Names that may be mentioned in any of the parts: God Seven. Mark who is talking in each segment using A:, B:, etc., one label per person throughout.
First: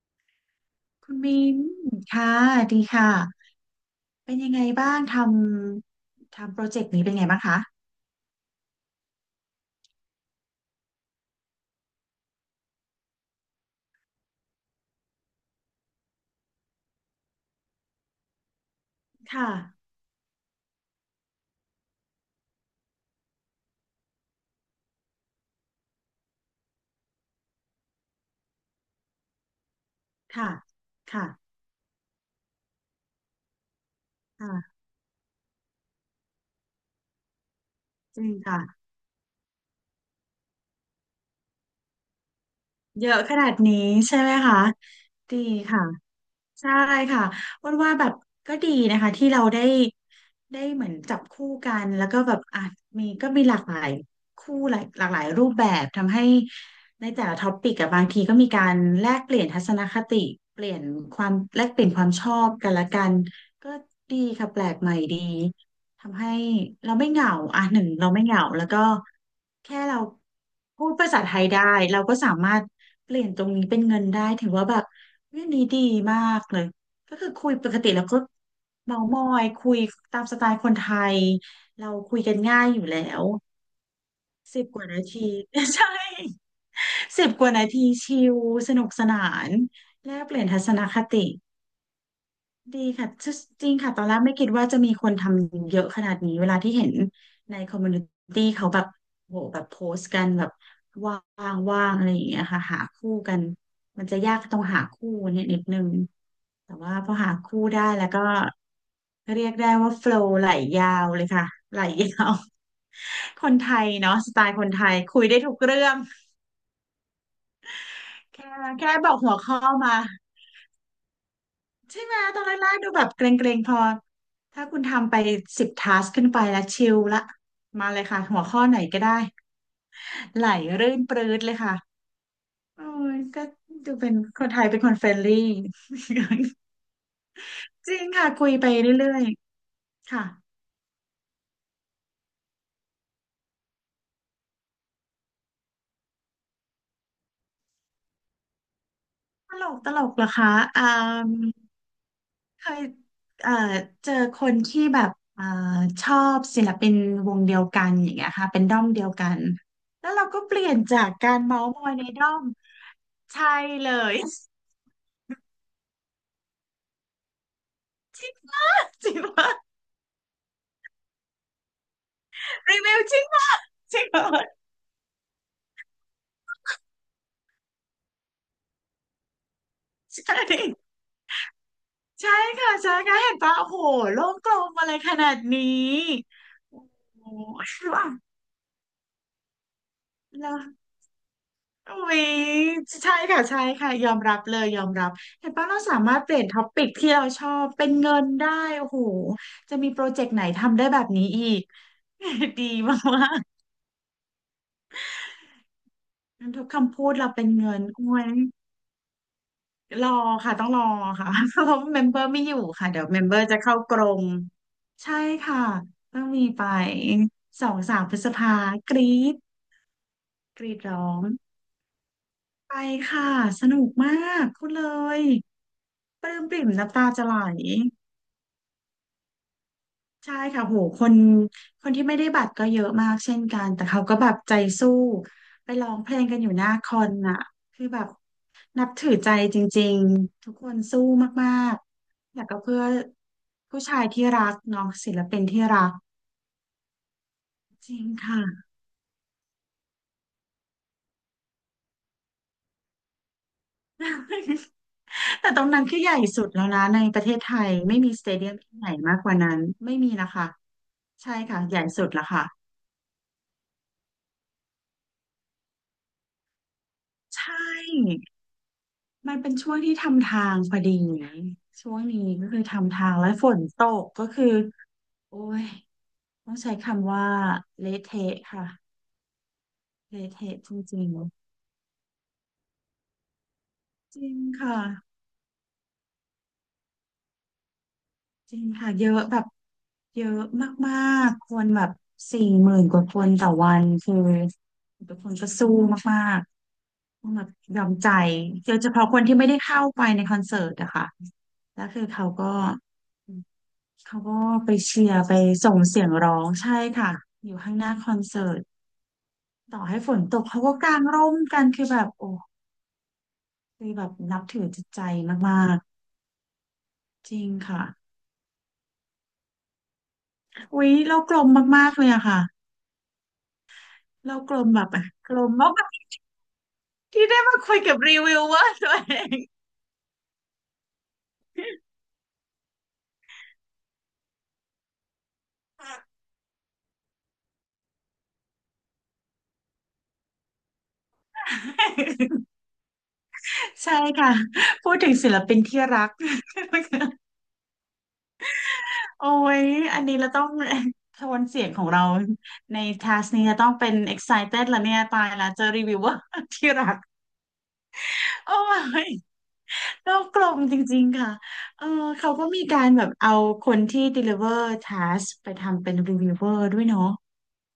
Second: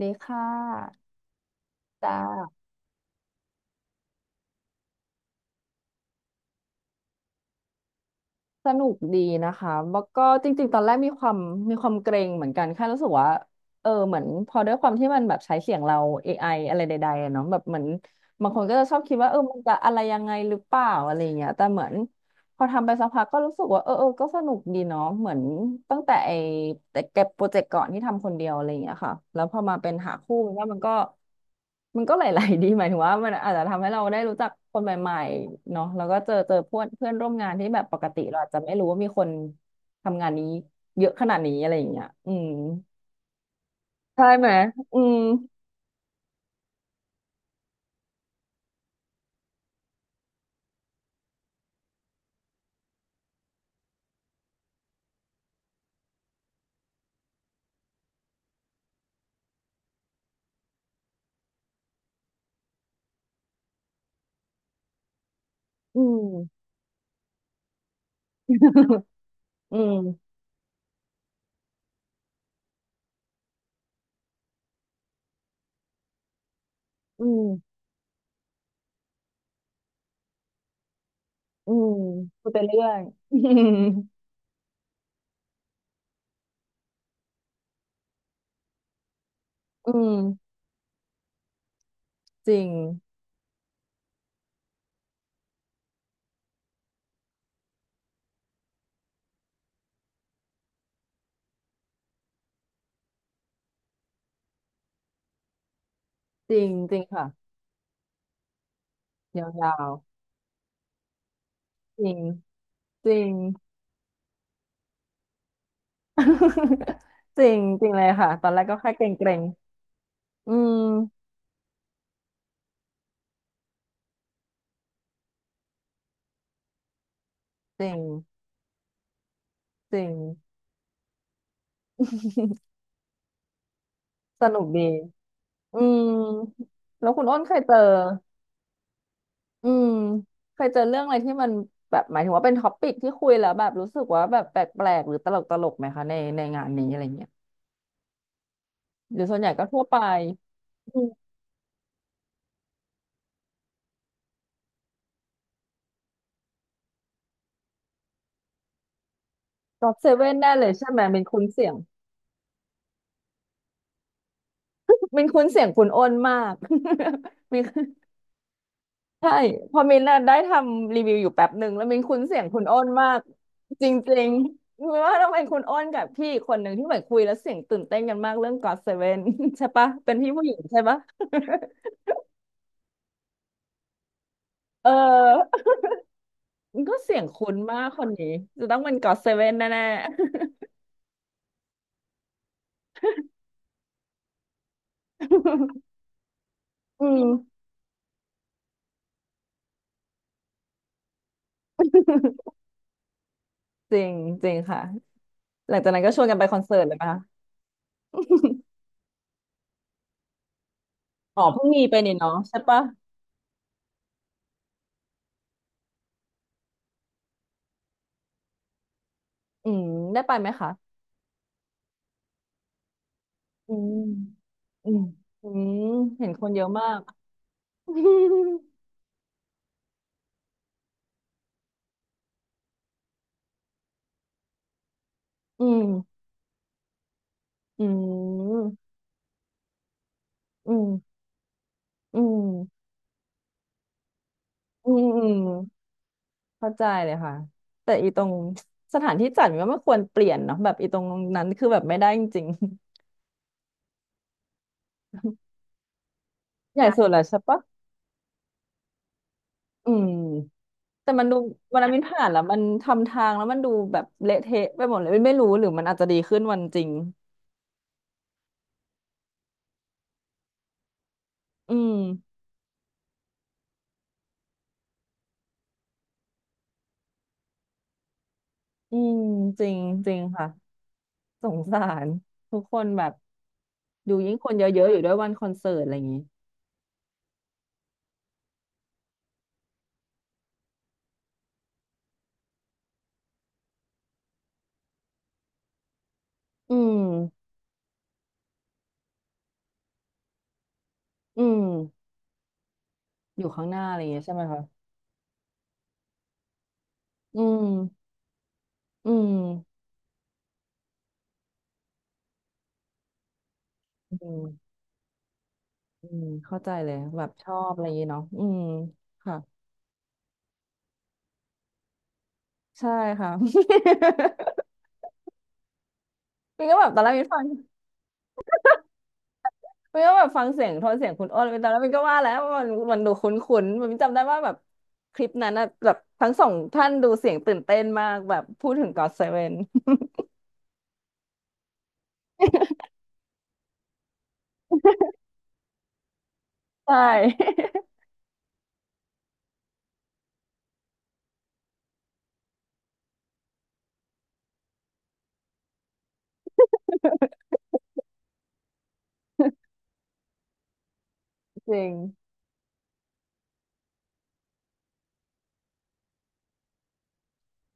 A: ดีค่ะ
B: คุณมิน
A: จ้า
B: ค่ะดีค่ะ เป็นยังไงบ้างทำทำโปรเจกต์นี้เป็นไงบ้างคะ
A: สนุกดีนะคะแล้วก็จริงๆตอนแรกมีความเกรงเหมือนกันแค่รู้สึกว่าเออเหมือนพอด้วยความที่มันแบบใช้เสียงเรา AI อไออะไรใดๆอะเนาะแบบเหมือนบางคนก็จะชอบคิดว่าเออ
B: ค่ะ
A: มันจะอะไรยังไงหรือเปล่าอะไรอย่างเงี้ยแต่เหมือน พอทำไปสักพักก็รู้สึกว่าเออก็สนุกดีเนาะเหมือนตั้งแต่ไอ้แต่เก็บโปรเจกต์ก่อนที่ทำคนเดียวอะไรอย่างเงี้ยค่ะแล้วพอมาเป็นหาคู่
B: ค่ะ
A: มันว่ามันก็
B: ค่ะ
A: มันก็หลายๆดี หมายถึงว่ามันอาจจะทำให้เราได้รู้จักค
B: ค่ะ
A: นใหม่ๆเนาะแล้วก็เจอเพื่อนเพื่อนร่วมงานที่แบบปก
B: จ
A: ติ
B: ริง
A: เราอาจจะ
B: ค่ะ
A: ไม่รู้ว่ามีคนทำงานนี้เยอะขนาดนี้อะไรอย่างเงี้ยอืม
B: เยอะขนาดนี้ใช่
A: ใช่
B: ไหม
A: ไหม
B: คะ
A: อืม
B: ดีค่ะใช่ค่ะอ้วนว่าแบบก็ดีนะคะที่เราได้ได้เหมือนจับคู่กันแล้วก็แบบอ่ะมีก็มีหลากหลายคู่หลายหลากหลายรูปแบบทำให้ในแต่ละท็อปิกอะบางทีก็มีการแลกเปลี่ยนทัศนคติเปลี่ยนความแลกเปลี่ยนความชอบกันละกันก็ดีค่ะแปลกใหม่ดี
A: อื
B: ทำ
A: ม
B: ให้เราไม่เหงาอ่ะหนึ่งเราไม่เหงา แล้วก็
A: อื
B: แค่เรา
A: ม
B: พูดภาษาไทยได้ เราก็สามารถเปลี่ยนตรงนี้เป็นเงินได้ถือว่าแบบเรื่องนี้ดีมากเลยก็
A: อื
B: คือ
A: ม
B: คุยปกติแล้วก็เมามอยคุยตามสไตล์คนไทย
A: อื
B: เรา
A: ม
B: คุยกัน
A: พูดไป
B: ง่ายอ
A: เรื่
B: ยู่
A: อย
B: แล้ว
A: อืม
B: สิบกว่านาที ใช่10 กว่านาทีชิลสนุกสนาน
A: อื
B: แล
A: ม
B: กเปลี่ยนทัศนคติ
A: จริง
B: ดีค่ะจจริงค่ะ ตอนแรกไม่คิดว่าจะมีคนทำเยอะขนาดนี้ เวลาที่เห็นในคอมมูนิตี้เขาแบบโหแบบโพสต์กันแบบว่างว่างอะไรอย่างเงี้ยค่ะหาคู่กันมันจะยากตรงหาคู่เนี่ยนิดนึง
A: จริง
B: แต่
A: จ
B: ว่า
A: ริง
B: พอหา
A: ค่ะ
B: คู่ได้แล้วก็เรี
A: ยา
B: ยกได้
A: ว
B: ว่าโฟลว์ไหลยาวเลยค่ะไหล
A: ๆจ
B: ย
A: ริง
B: าว
A: จริง
B: คนไทยเนาะสไตล์คนไทยคุยได้ทุกเรื่อง
A: จริงจริงเลยค่ะตอ
B: แค่
A: นแรกก็แค่
B: แค่
A: เก
B: บอก
A: ร
B: หัว
A: ง
B: ข้อมา
A: ๆอืม
B: ใช่ไหมตอนแรกๆดูแบบเกรงๆพอถ้าคุณทำไปสิบทัสขึ้นไปแล้วชิลละ
A: จ
B: มา
A: ริ
B: เล
A: ง
B: ยค่ะหัวข้อไหนก็ได้
A: จริง
B: ไหลรื่นปรื๊ดเลยค่ะโอ้ยก็ดูเป็นค
A: ส
B: นไท
A: นุก
B: ยเป็น
A: ดี
B: คนเฟรนลี่
A: อืมแล้วคุณอ้นเคยเจอ
B: จริงค่ะคุยไปเรื่อย
A: อืม
B: ๆค่ะ
A: เคยเจอเรื่องอะไรที่มันแบบหมายถึงว่าเป็นท็อปปิกที่คุยแล้วแบบรู้สึกว่าแบบแปลกๆหรือตลกตลกไหมคะในงานนี้อะไรเงี้ยหรือส่วนใหญ่
B: ต
A: ก็
B: ลก
A: ทั่ว
B: ต
A: ไป
B: ลกเหรอคะอ่า
A: อืม
B: เคยเอ่อเจอคนที่แบบอ่าชอบศิลปินวงเดียวกันอย่างเงี้ยค่ะเป็นด้อมเดียวกัน
A: ก็อตเซ
B: แล้วเรา
A: เว่น
B: ก็
A: ได้
B: เป
A: เล
B: ลี่ย
A: ย
B: น
A: ใช่ไห
B: จา
A: ม
B: ก
A: เป็น
B: การ
A: คุ้น
B: เมา
A: เสี
B: ส์
A: ยง
B: ม อยในด้อมใช่เลย
A: เป็นคุ้นเสียงคุณอ้นมาก มี
B: จริง
A: ใช่
B: ปะ
A: พอมินน่ะได้ทำรีวิวอยู่แป๊บหนึ่งแล้วมินคุ้นเสียงคุณอ้
B: รี
A: น
B: วิว
A: มา
B: จ
A: ก
B: ริงปะ
A: จ
B: จริงป
A: ริง
B: ะ
A: ๆมินว่าต้องเป็นคุณอ้นกับพี่อีกคนหนึ่งที่เหมือนคุยแล้วเสียงตื่นเต้นกันมากเรื่อง God Seven ใช่ปะเป็น
B: ใช
A: พี่ผู้หญิงใช่
B: ่
A: ปะ
B: ใช่ค่ะใช่ค่ะเห็นปะโอ้โหโลกกลม
A: เ
B: อะไรขนาด
A: ออ
B: นี้
A: มันก็เสียง
B: โอ้โห
A: คุ้นมากค
B: ว่ะ
A: นนี้จะต้องเป็น God Seven แน่
B: แล้ววิใช่ค่ะใช่ค่ะยอมรับเลยยอมรับเห็น
A: ๆ
B: ปะเราสามารถเปลี่ยนท็อปิก
A: อื
B: ที่เราชอ
A: ม
B: บเป็นเงินได้โอ้โหจะมีโปรเจกต์ไหนทำได้แบบนี้อีก ดีมาก
A: จริงจริงค่ะหลังจากนั้นก็ชวนกัน
B: ๆ
A: ไป
B: งั้น
A: คอน
B: ทุก
A: เสิร์ตเล
B: คำ
A: ย
B: พู
A: ปะ
B: ดเราเป็นเงินโอ้ย รอค่ะต้องรอค่ะ
A: อ๋อ
B: เพ
A: เพิ่ง
B: ราะ
A: มีไป
B: เมม
A: นี่
B: เบอร์
A: เนาะ
B: ไม่อ
A: ใช่
B: ยู่
A: ปะ
B: ค่ะเดี๋ยวเมมเบอร์จะเข้ากรงใช่ค่ะต้องมีไป2-3 พฤษภากรีด
A: อืมได้ไปไหม
B: ก
A: คะ
B: รีดร้องไปค่ะส
A: อื
B: นุก
A: ม
B: มากพูดเล
A: อืม
B: ย
A: อืม
B: ป
A: เห็น
B: ลื้
A: ค
B: ม
A: น
B: ป
A: เย
B: ริ่
A: อะ
B: ม
A: มา
B: น้ำ
A: ก
B: ตาจะไหล ใช่ค่ะโหคนคนที่ไม่ได้บัตรก็เยอะมากเช่นกันแต่เขาก็แบบใจสู้
A: อื
B: ไปร้องเพล
A: ม
B: งกันอยู่หน้าคอนน่ะ
A: อื
B: คือแบบ นับ
A: ม
B: ถือใจจริงๆทุกค
A: อื
B: นสู้
A: ม
B: มาก
A: อื
B: ๆแล้ว
A: ม
B: ก็เพื่อผู้ชายที่รักเน้อ
A: อื
B: ง
A: ม
B: ศิ
A: อื
B: ล
A: ม
B: ปินที่รัก
A: เข้าใจเลยค่ะ
B: จ
A: แต่
B: ริง
A: อีตรง
B: ค่ะ
A: สถานที่จัดมันก็ไม่ควรเปลี่ยนเนาะแบบอีตรงนั้นคือแบบไม่ได้จริง
B: แต่ตรงนั้นคือใหญ่สุดแล้ว
A: ๆ ให
B: นะ
A: ญ่
B: ใน
A: สุด
B: ป
A: แล้ว
B: ระเท
A: ใช่
B: ศไท
A: ปะ
B: ยไม่มีสเตเดียมที่ไหนมากกว่านั้น
A: อื
B: ไม่
A: ม
B: มีนะคะ
A: แต่มัน
B: ใช่
A: ดู
B: ค่ะให
A: วัน
B: ญ่
A: นั้นมิน
B: สุด
A: ผ่า
B: แล้ว
A: นแล้ว
B: ค่ะ
A: มันทำทางแล้วมันดูแบบเละเทะไปหมดเลยมินไม่รู้หรือมันอาจจะดีขึ้นวันจริง
B: ใช่ มันเป็นช่วงที่ทำทางพอดี
A: อื
B: ช่ว
A: ม
B: งนี้ก็คือทำทางและฝนตกก็คือโอ้ยต้องใช้คำว่าเละเทะค่ะ
A: อืมจริงจริง
B: เละ
A: ค่ะ
B: เทะจริง
A: สงสารทุกคนแบบดู
B: ๆจริ
A: ยิ่ง
B: ง
A: คนเย
B: ค่ะ
A: อะๆอยู่ด้วยวันคอนเสิร์ตอะไรอย่างนี้
B: จริงค่ะเยอะแบบเยอะมากๆคนแบบ40,000 กว่าคนต่อวันคือทุกคนก็สู้มาก
A: อื
B: ๆต้องแบ
A: ม
B: บยอมใจโดยเฉพาะคนที่ไม่ได้เข้าไปในคอนเสิร์ตอะค่ะ
A: อืม
B: แล้วคือเขาก็
A: อยู่ข้างหน้าอะไรอย่าง
B: เขา
A: เงี้ยใช่
B: ก็
A: ไหมคะ
B: ไปเชียร์ไปส่งเสียงร้องใช่ค่ะ
A: อื
B: อยู่ข้างหน้า
A: ม
B: คอนเสิร์ต
A: อืม
B: ต่อให้ฝนตกเขาก็กางร่มกันคือแบบโอ้คือแบบ
A: อื
B: นั
A: ม
B: บถือจิตใจมาก
A: อืมเข้าใจเลยแบ
B: ๆ
A: บ
B: จริ
A: ช
B: ง
A: อบอะ
B: ค่ะ
A: ไรอย่างเงี้ยเนาะอืมค่ะ
B: อุ๊ยเรากลมมากๆเลยอะค่ะ
A: ใช่ค่ะ
B: เรากลมแบบกลมมาก
A: มันก็แบบตอนแรกมิ
B: ที่
A: นฟั
B: ได้
A: ง
B: มาคุยกับรีวิวเวอร์ตัวเอง
A: มันก็แบบฟังเสียงโทนเสียงคุณอ้นตอนแรกมินก็ว่าแล้วว่ามันมันดูคุ้นๆ มันจำได้ว่าแบบคลิปนั้นนะแบบทั้งสองท่านดูเสียงตื่นเต้นมากแบบพูดถึง God Seven
B: ใช่ค่ะพูดถึงศิลปินที่รัก
A: ใช่
B: โอ้ยอันนี้เราต้องโทนเสียงของเราในทัสนี้จะต้องเป็น excited แล้วเนี่ยตายแล้วเจอรีวิวเวอร์ที่รัก โอ้ยโลกกลมจริงๆค่ะ
A: จ
B: เอ
A: ริ
B: อ
A: ง
B: เขาก็มีการแบบเอาคนที่ deliver task ไปทำเป็น reviewer ด้วยเนาะ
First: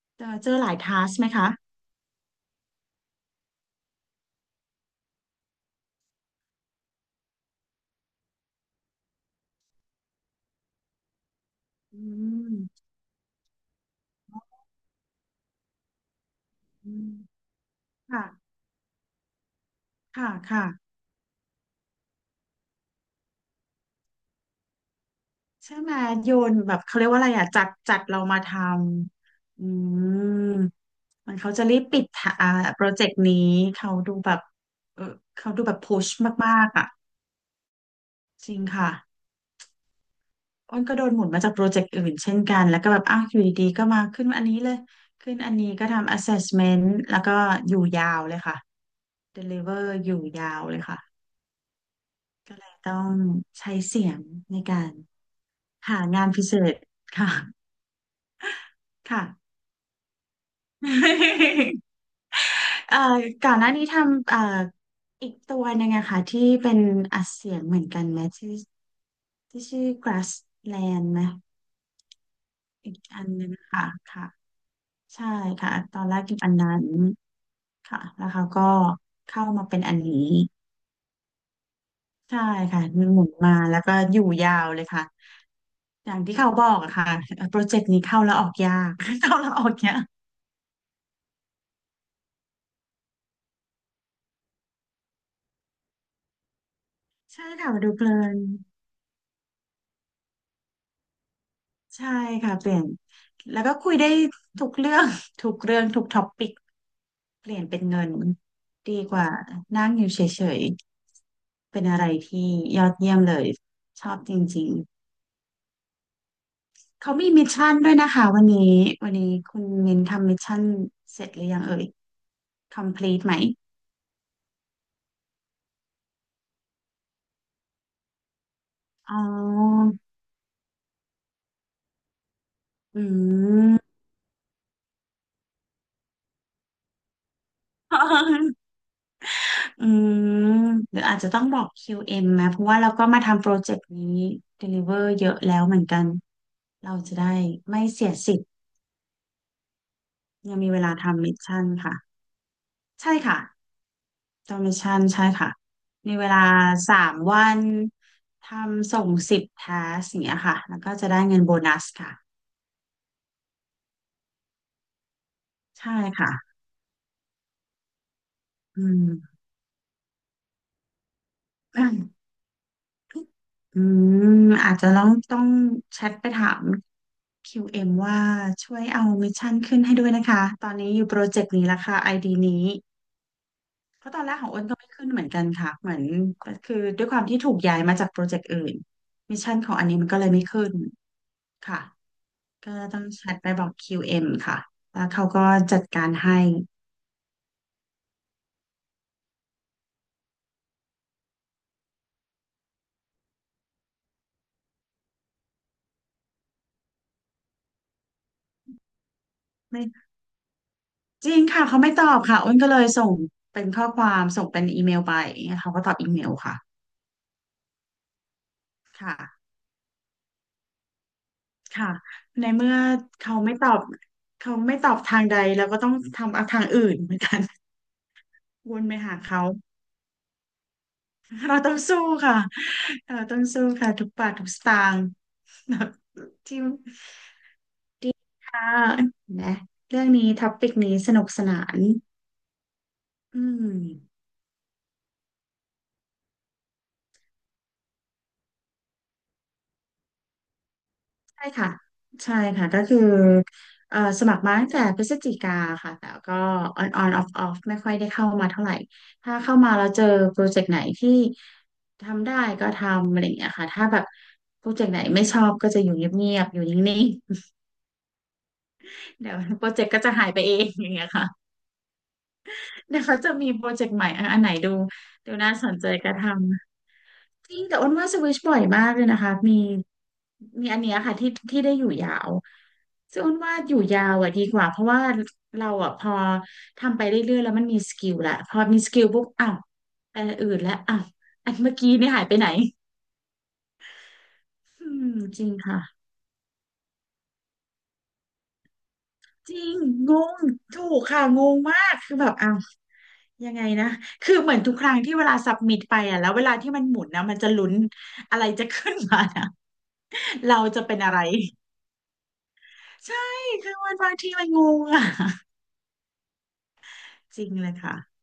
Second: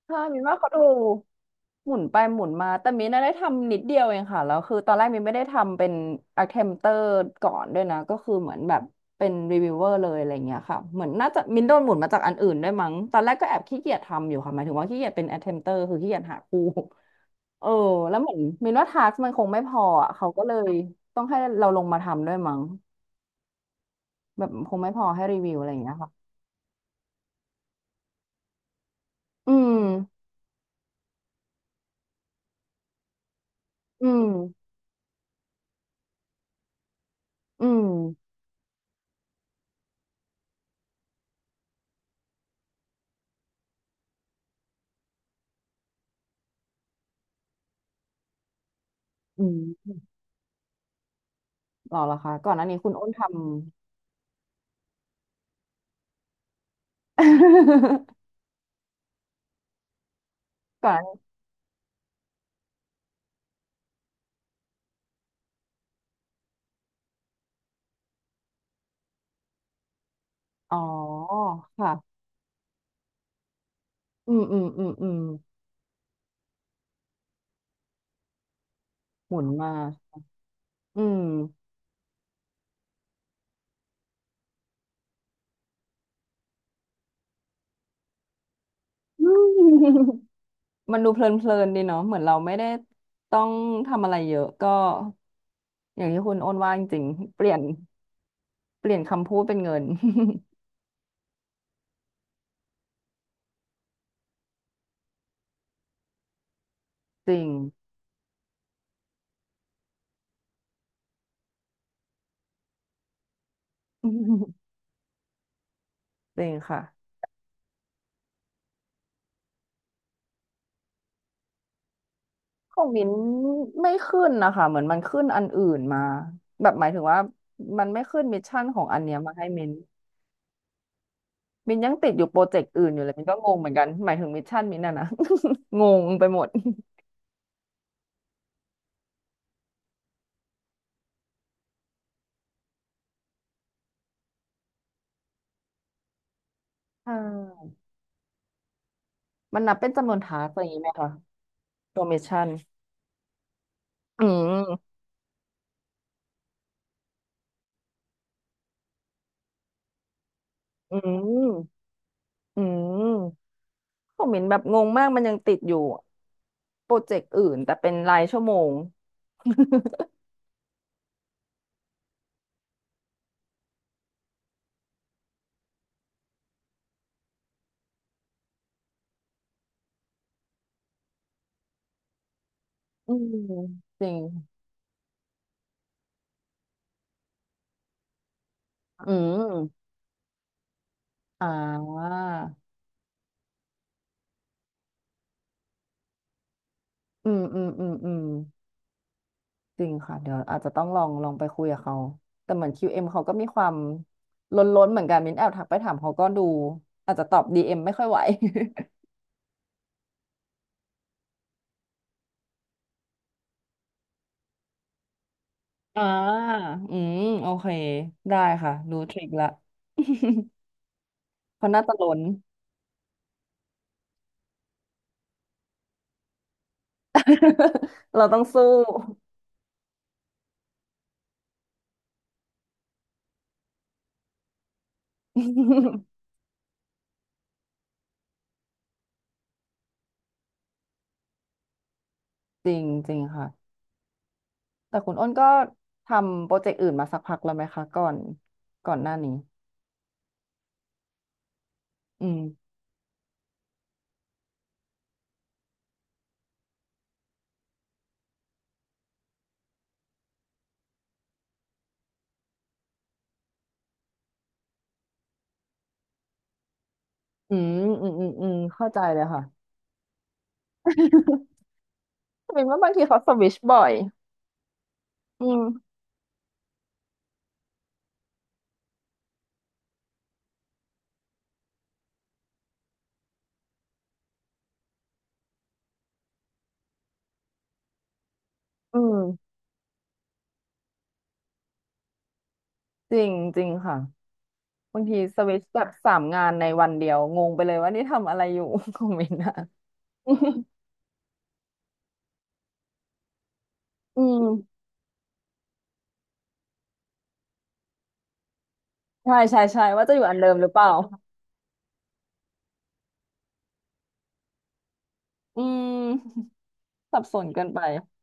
A: ใช่
B: เจอ
A: มิน
B: เจอ
A: ว่า
B: ห
A: เขา
B: ลาย
A: ดู
B: task ไหมคะ
A: หมุนไปหมุนมาแต่มินน่ะได้ทำนิดเดียวเองค่ะแล้วคือตอนแรกมินไม่ได้ทำเป็น attempter ก่อนด้วยนะก็คือเหมือนแบบเป็น reviewer เลยอะไรเงี้ยค่ะเหมือนน่าจะมินโดนหมุน
B: อื
A: มาจากอันอื่นด้วย
B: ม
A: มั้งตอนแรกก็แอบขี้เกียจทำอยู่ค่ะหมายถึงว่าขี้เกียจเป็น attempter คือขี้เกียจหาคู่
B: อืม
A: เออแล้ว
B: ค่ะ
A: เหมือนมินว่า task มันคงไม่พออ่ะเขา
B: ค่ะ
A: ก็เล
B: ค่ะ
A: ยต้องให้เราลงมาทำด้วยมั้งแบบคงไม่พอให้รีวิวอะไรอ
B: ใช่
A: ย่าง
B: ไห
A: เงี้
B: ม
A: ยค่ะ
B: โยนแบบเขาเรียกว่าอะไรอ่ะจัดจัดเรามาท
A: อื
B: ำอื
A: ม
B: มมันเขาจะรีบปิดทะอ่าโปรเจกต์นี้เขา
A: อื
B: ดู
A: ม
B: แบบเออเขาดูแบบพุชมากๆอ่ะ
A: อืม
B: จริงค่ะอ้นก็โดนหมุนมาจากโปรเจกต์อื่นเช่นกันแล้วก็แบบอ้าวอยู่ดีๆก็มาขึ้นอันนี้เลยขึ้นอันนี้ก็ทำ assessment แล้วก็อยู่ยาวเลยค่ะ
A: อื
B: deliver
A: ม
B: อยู่ยาวเลยค่ะ
A: หรอเหรอคะก่อ
B: ก็
A: นห
B: เล
A: น้า
B: ย
A: นี้คุ
B: ต้
A: ณ
B: อ
A: อ้น
B: ง
A: ทำ
B: ใช้เสียงในการหางานพิเศษค่ะ ค่ะ
A: ก่อน
B: เอ่อก่อนหน้านี้ทำอีกตัวหนึ่งอะค่ะที่เป็นอัดเสียงเหมือนกันไหมที่ที่ชื่อ
A: อ๋อ
B: Grassland ไหม
A: ค่ะ
B: อีกอันหนึงค่ะค่ะ
A: อืมอืมอืมอืม
B: ใช่ค่ะตอนแรกกินอันนั้นค่ะแล้วเขาก็
A: หมุ
B: เข้า
A: น
B: มา
A: มา
B: เป็นอันนี้
A: อืม
B: ใช่ค่ะหมุนมาแล้วก็อยู่ยาวเลยค่ะอย่างที่เขาบอกอะค่ะโปรเจกต์นี้เข้าแล้วออกยาก
A: อื
B: เข้าแล้ว
A: ม
B: ออกยาก
A: มันดูเพลินๆดีเนาะเหมือนเราไม่ได้ต้องทำอะไรเยอะก็อย่างที่คุณโอนว่าจริงๆเป
B: ใช่
A: ลี่ยน
B: ค่ะมาดูเพลิน
A: เปลี่ยนคำพูดเป็นเงิน
B: ใช่ค่ะเปลี่ยนแล้วก็คุยได้ทุกเรื่อง ทุกเรื่องทุกท็อปปิก
A: จริ
B: เป
A: ง
B: ลี่ยนเป็นเงินดีกว่านั่งอยู่เฉยๆเป็นอะไรที่ยอดเยี่ยมเลยชอบจ ริง
A: จริงค่ะ
B: ๆเขามีมิชชั่นด้วยนะคะวันนี้วันนี้คุณมินทำมิชชั่นเสร็จหรือยังเอ่ย
A: ของมิ้น
B: complete ไหม
A: ไม่ขึ้นนะคะ เหมือนมันขึ้นอันอื่นมา แบบหมายถึงว่ามันไม่ขึ้นมิชชั่นของอันเนี้
B: อ๋
A: ย
B: อ
A: มาให้มิ้น มินยังติดอยู่โปรเจกต์อื่นอ
B: อื
A: ยู่เลยมินก็งงเหมือนกัน
B: ม
A: หมายถึงมิชชั่นมินน่ะนะ งงไปหมด
B: อืมหรืออาจจะต้องบอก QM นะเพราะว่าเราก็มาทำโปรเจกต์นี้ deliver เยอะแล้วเหมือนกัน เรา
A: ใช
B: จะได้
A: ่
B: ไม่เสียสิทธิ์
A: มันนับเป็นจำนวนทาส
B: ยั
A: อะ
B: ง
A: ไรอ
B: มี
A: ย่าง
B: เว
A: นี้ไหม
B: ลา
A: คะ
B: ทำมิชชั่นค่ะ
A: ตัวมิชชั่น
B: ใช่ค่ะ
A: อื
B: ทำมิช
A: ม
B: ชั่นใช่ค่ะมีเวลาสามวันทำส่งสิบทัสอย่างเงี้ยค่ะแล้วก็
A: อื
B: จะได้เงินโบนั
A: ม
B: สค่ะ
A: อืมผมมินแบบงงมากมันยังติดอยู่
B: ใช่ค่ะ
A: โปรเจกต์อื่นแต่เป็นรายชั่วโมง
B: อืม อืมอาจจะต้องแชทไปถาม QM วเอ็มว่าช่วยเอามิชชั่นขึ้นให้ด้วยนะคะตอนนี้อยู่โปรเจกต์นี้ละค่ะไอดีนี้
A: อืม จ
B: เพ
A: ริ
B: ราะตอ
A: ง
B: นแรกของอ้นก็ไม่ขึ้นเหมือนกันค่ะเหมือนก็คือด้วยความที่ถูกย้ายมาจากโปรเจกต์อื่น
A: อื
B: มิชชั่นของ
A: ม
B: อันนี้มันก็เลยไม่ขึ้น
A: อ่า
B: ค่ะก็ต้องแชทไปบอก QM ค่ะแล้วเขาก็จัดการให้
A: อืมอืมอืมอืม จริงค่ะเดี๋ยวอาจจะต้องลองลองไปคุยกับเขาแต่เหมือน QM เอ็มเขาก็มีความล้นๆเหมือนกันมิ้นแอบทักไปถามเขาก็ดูอาจจะตอบ DM ไม่ค่อยไหว
B: ไม่จริงค่ะเขาไม่ตอบค่ะอ้นก็เลยส่งเป็นข้อความส่งเป็นอีเมลไปเขาก็ตอ บ
A: อ่า
B: อีเมลค่ะ
A: อืมโอเคได้ค่ะรู้ท
B: ค่ะ
A: ริคละ เพราะน่า
B: ค่ะ
A: จะล้น
B: ในเมื่อเขาไม่ตอบเขาไม่ตอบทางใดเราก็ต้องทำเอาทางอื่นเหมือนกัน
A: เราต้องสู้
B: วนไปหาเขา เราต้องสู้ค่ะเราต้องสู้ค่ะทุกบาททุกสตางค์ ที่ค่ะนะเรื่องนี้ท็อปิกนี้สนุกสนาน
A: จริงจริง
B: อื
A: ค่ะ
B: ม
A: แต่คุณอ้นก็ทำโปรเจกต์อื่นมาสักพักแล้วไหมคะก่อนหน้านี้
B: ใช่ค่ะ
A: อื
B: ใช่
A: ม
B: ค่ะก็คือสมัครมาตั้งแต่พฤศจิกาค่ะแต่ก็ on on off off ไม่ค่อยได้เข้ามาเท่าไหร่ถ้าเข้ามาแล้วเจอโปรเจกต์ไหนที่ทำได้ก็ทำอะไรอย่างเงี้ยค่ะถ้าแบบโปรเจกต์ไหนไม่ชอบก็จะอยู่เงียบๆอยู่นิ่ง
A: อืมอืมอืมอืมเข้าใจเล
B: ๆ
A: ย
B: เดี๋ยว
A: ค่ะ
B: โปรเจกต์ก็จะหายไปเองอย่างเงี้ยค่ะ
A: แต่เป็นว่าบาง
B: เดี๋ย
A: ที
B: วเขา
A: เขาส
B: จะ
A: วิ
B: มี
A: ช
B: โปร
A: บ่
B: เจ
A: อ
B: ก
A: ย
B: ต์ใหม่อะอันไหนดูดู
A: อื
B: น่าสนใจ
A: ม
B: ก็ทำจริงแต่อ้นว่าสวิชบ่อยมากเลยนะคะมีอันเนี้ยค่ะที่ได้อยู่ยาวซึ่งอ้นว่าอยู่ยาวอ่ะดีกว่าเพราะว่าเราอ่ะพอทำไปเรื่อยๆแล้วมันมีสกิลละพอมีส
A: อื
B: กิลปุ๊บอ้า
A: ม
B: วอันอื่นแล้วอ้าวอันเมื่อกี้นี่หายไปไหน
A: จริงจริงค่ะ
B: อื
A: บาง
B: ม
A: ทีส
B: จริง
A: วิตช์แบ
B: ค่ะ
A: บสามงานในวันเดียวงงไปเลยว่านี่ทำอะไรอยู่ คองมินต์
B: จ
A: อะ
B: ริงงงถู กค่ะงงมากคือแบบอ้าว ยังไงนะ
A: อื
B: คือเหมือนทุก
A: ม
B: ครั้งที่เวลาสับมิดไปอ่ะแล้วเวลาที่มันหมุนนะมันจะลุ้นอะไรจะขึ้นมา
A: ใช่
B: นะ
A: ใช่ใช่ว่าจะอยู่อัน เดิม
B: เรา
A: หรือเป
B: จะ
A: ล่า
B: เป็นอะไร ใช่คือมันบางทีมันงงอ่ะ
A: อืม สับส
B: จริ
A: น
B: ง
A: เกิ
B: เล
A: น
B: ย
A: ไป
B: ค่ะ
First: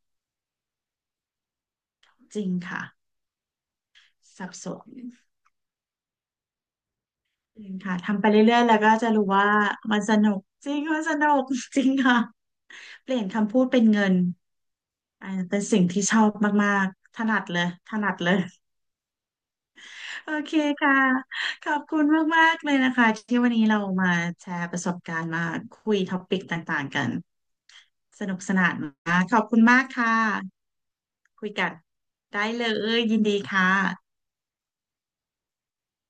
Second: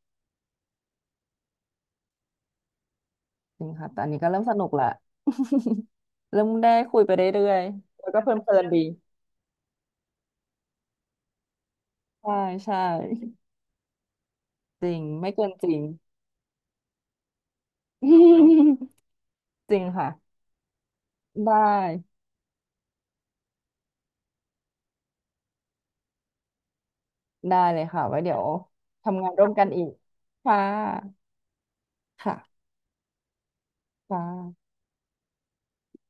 B: จริงค่ะ
A: จริงค่ะแต่อันนี้ก็เริ่ม
B: สับ
A: สนุ
B: ส
A: กแหละ
B: น
A: เริ่มได้คุยไปเรื่อ
B: จ
A: ย
B: ริงค่ะ
A: ๆแล้วก็
B: ทำไป
A: เพลิ
B: เรื่อย
A: น
B: ๆ
A: ๆ
B: แล้
A: ดี
B: วก็จะรู้ว่ามันสนุกจริงมันสนุก จริงค่ะ
A: ใช่ใช่
B: เปลี่ยนคำพูดเป็นเงิน
A: จริง
B: อ่า
A: ไม่เกิน
B: เป็น
A: จริง
B: สิ่งที่ชอบมากๆ ถนัดเลยถนัดเลย
A: จริง
B: โอ
A: ค่ะ
B: เคค่ะ
A: ได
B: ขอบคุณ
A: ้
B: มากๆเลยนะคะที่วันนี้เรามาแชร์ประสบการณ์มาคุยท็อปิกต่างๆกัน
A: ได้เลยค่ะไว้
B: ส
A: เดี๋
B: นุ
A: ย
B: ก
A: ว
B: สนานมา
A: ทำ
B: ก
A: งาน
B: ขอ
A: ร่
B: บ
A: วม
B: คุณ
A: กัน
B: มา
A: อี
B: ก
A: ก
B: ค่ะ
A: ค่ะ
B: คุยกันได้
A: ค่ะ
B: เลยยินดีค่ะ
A: ค่ะ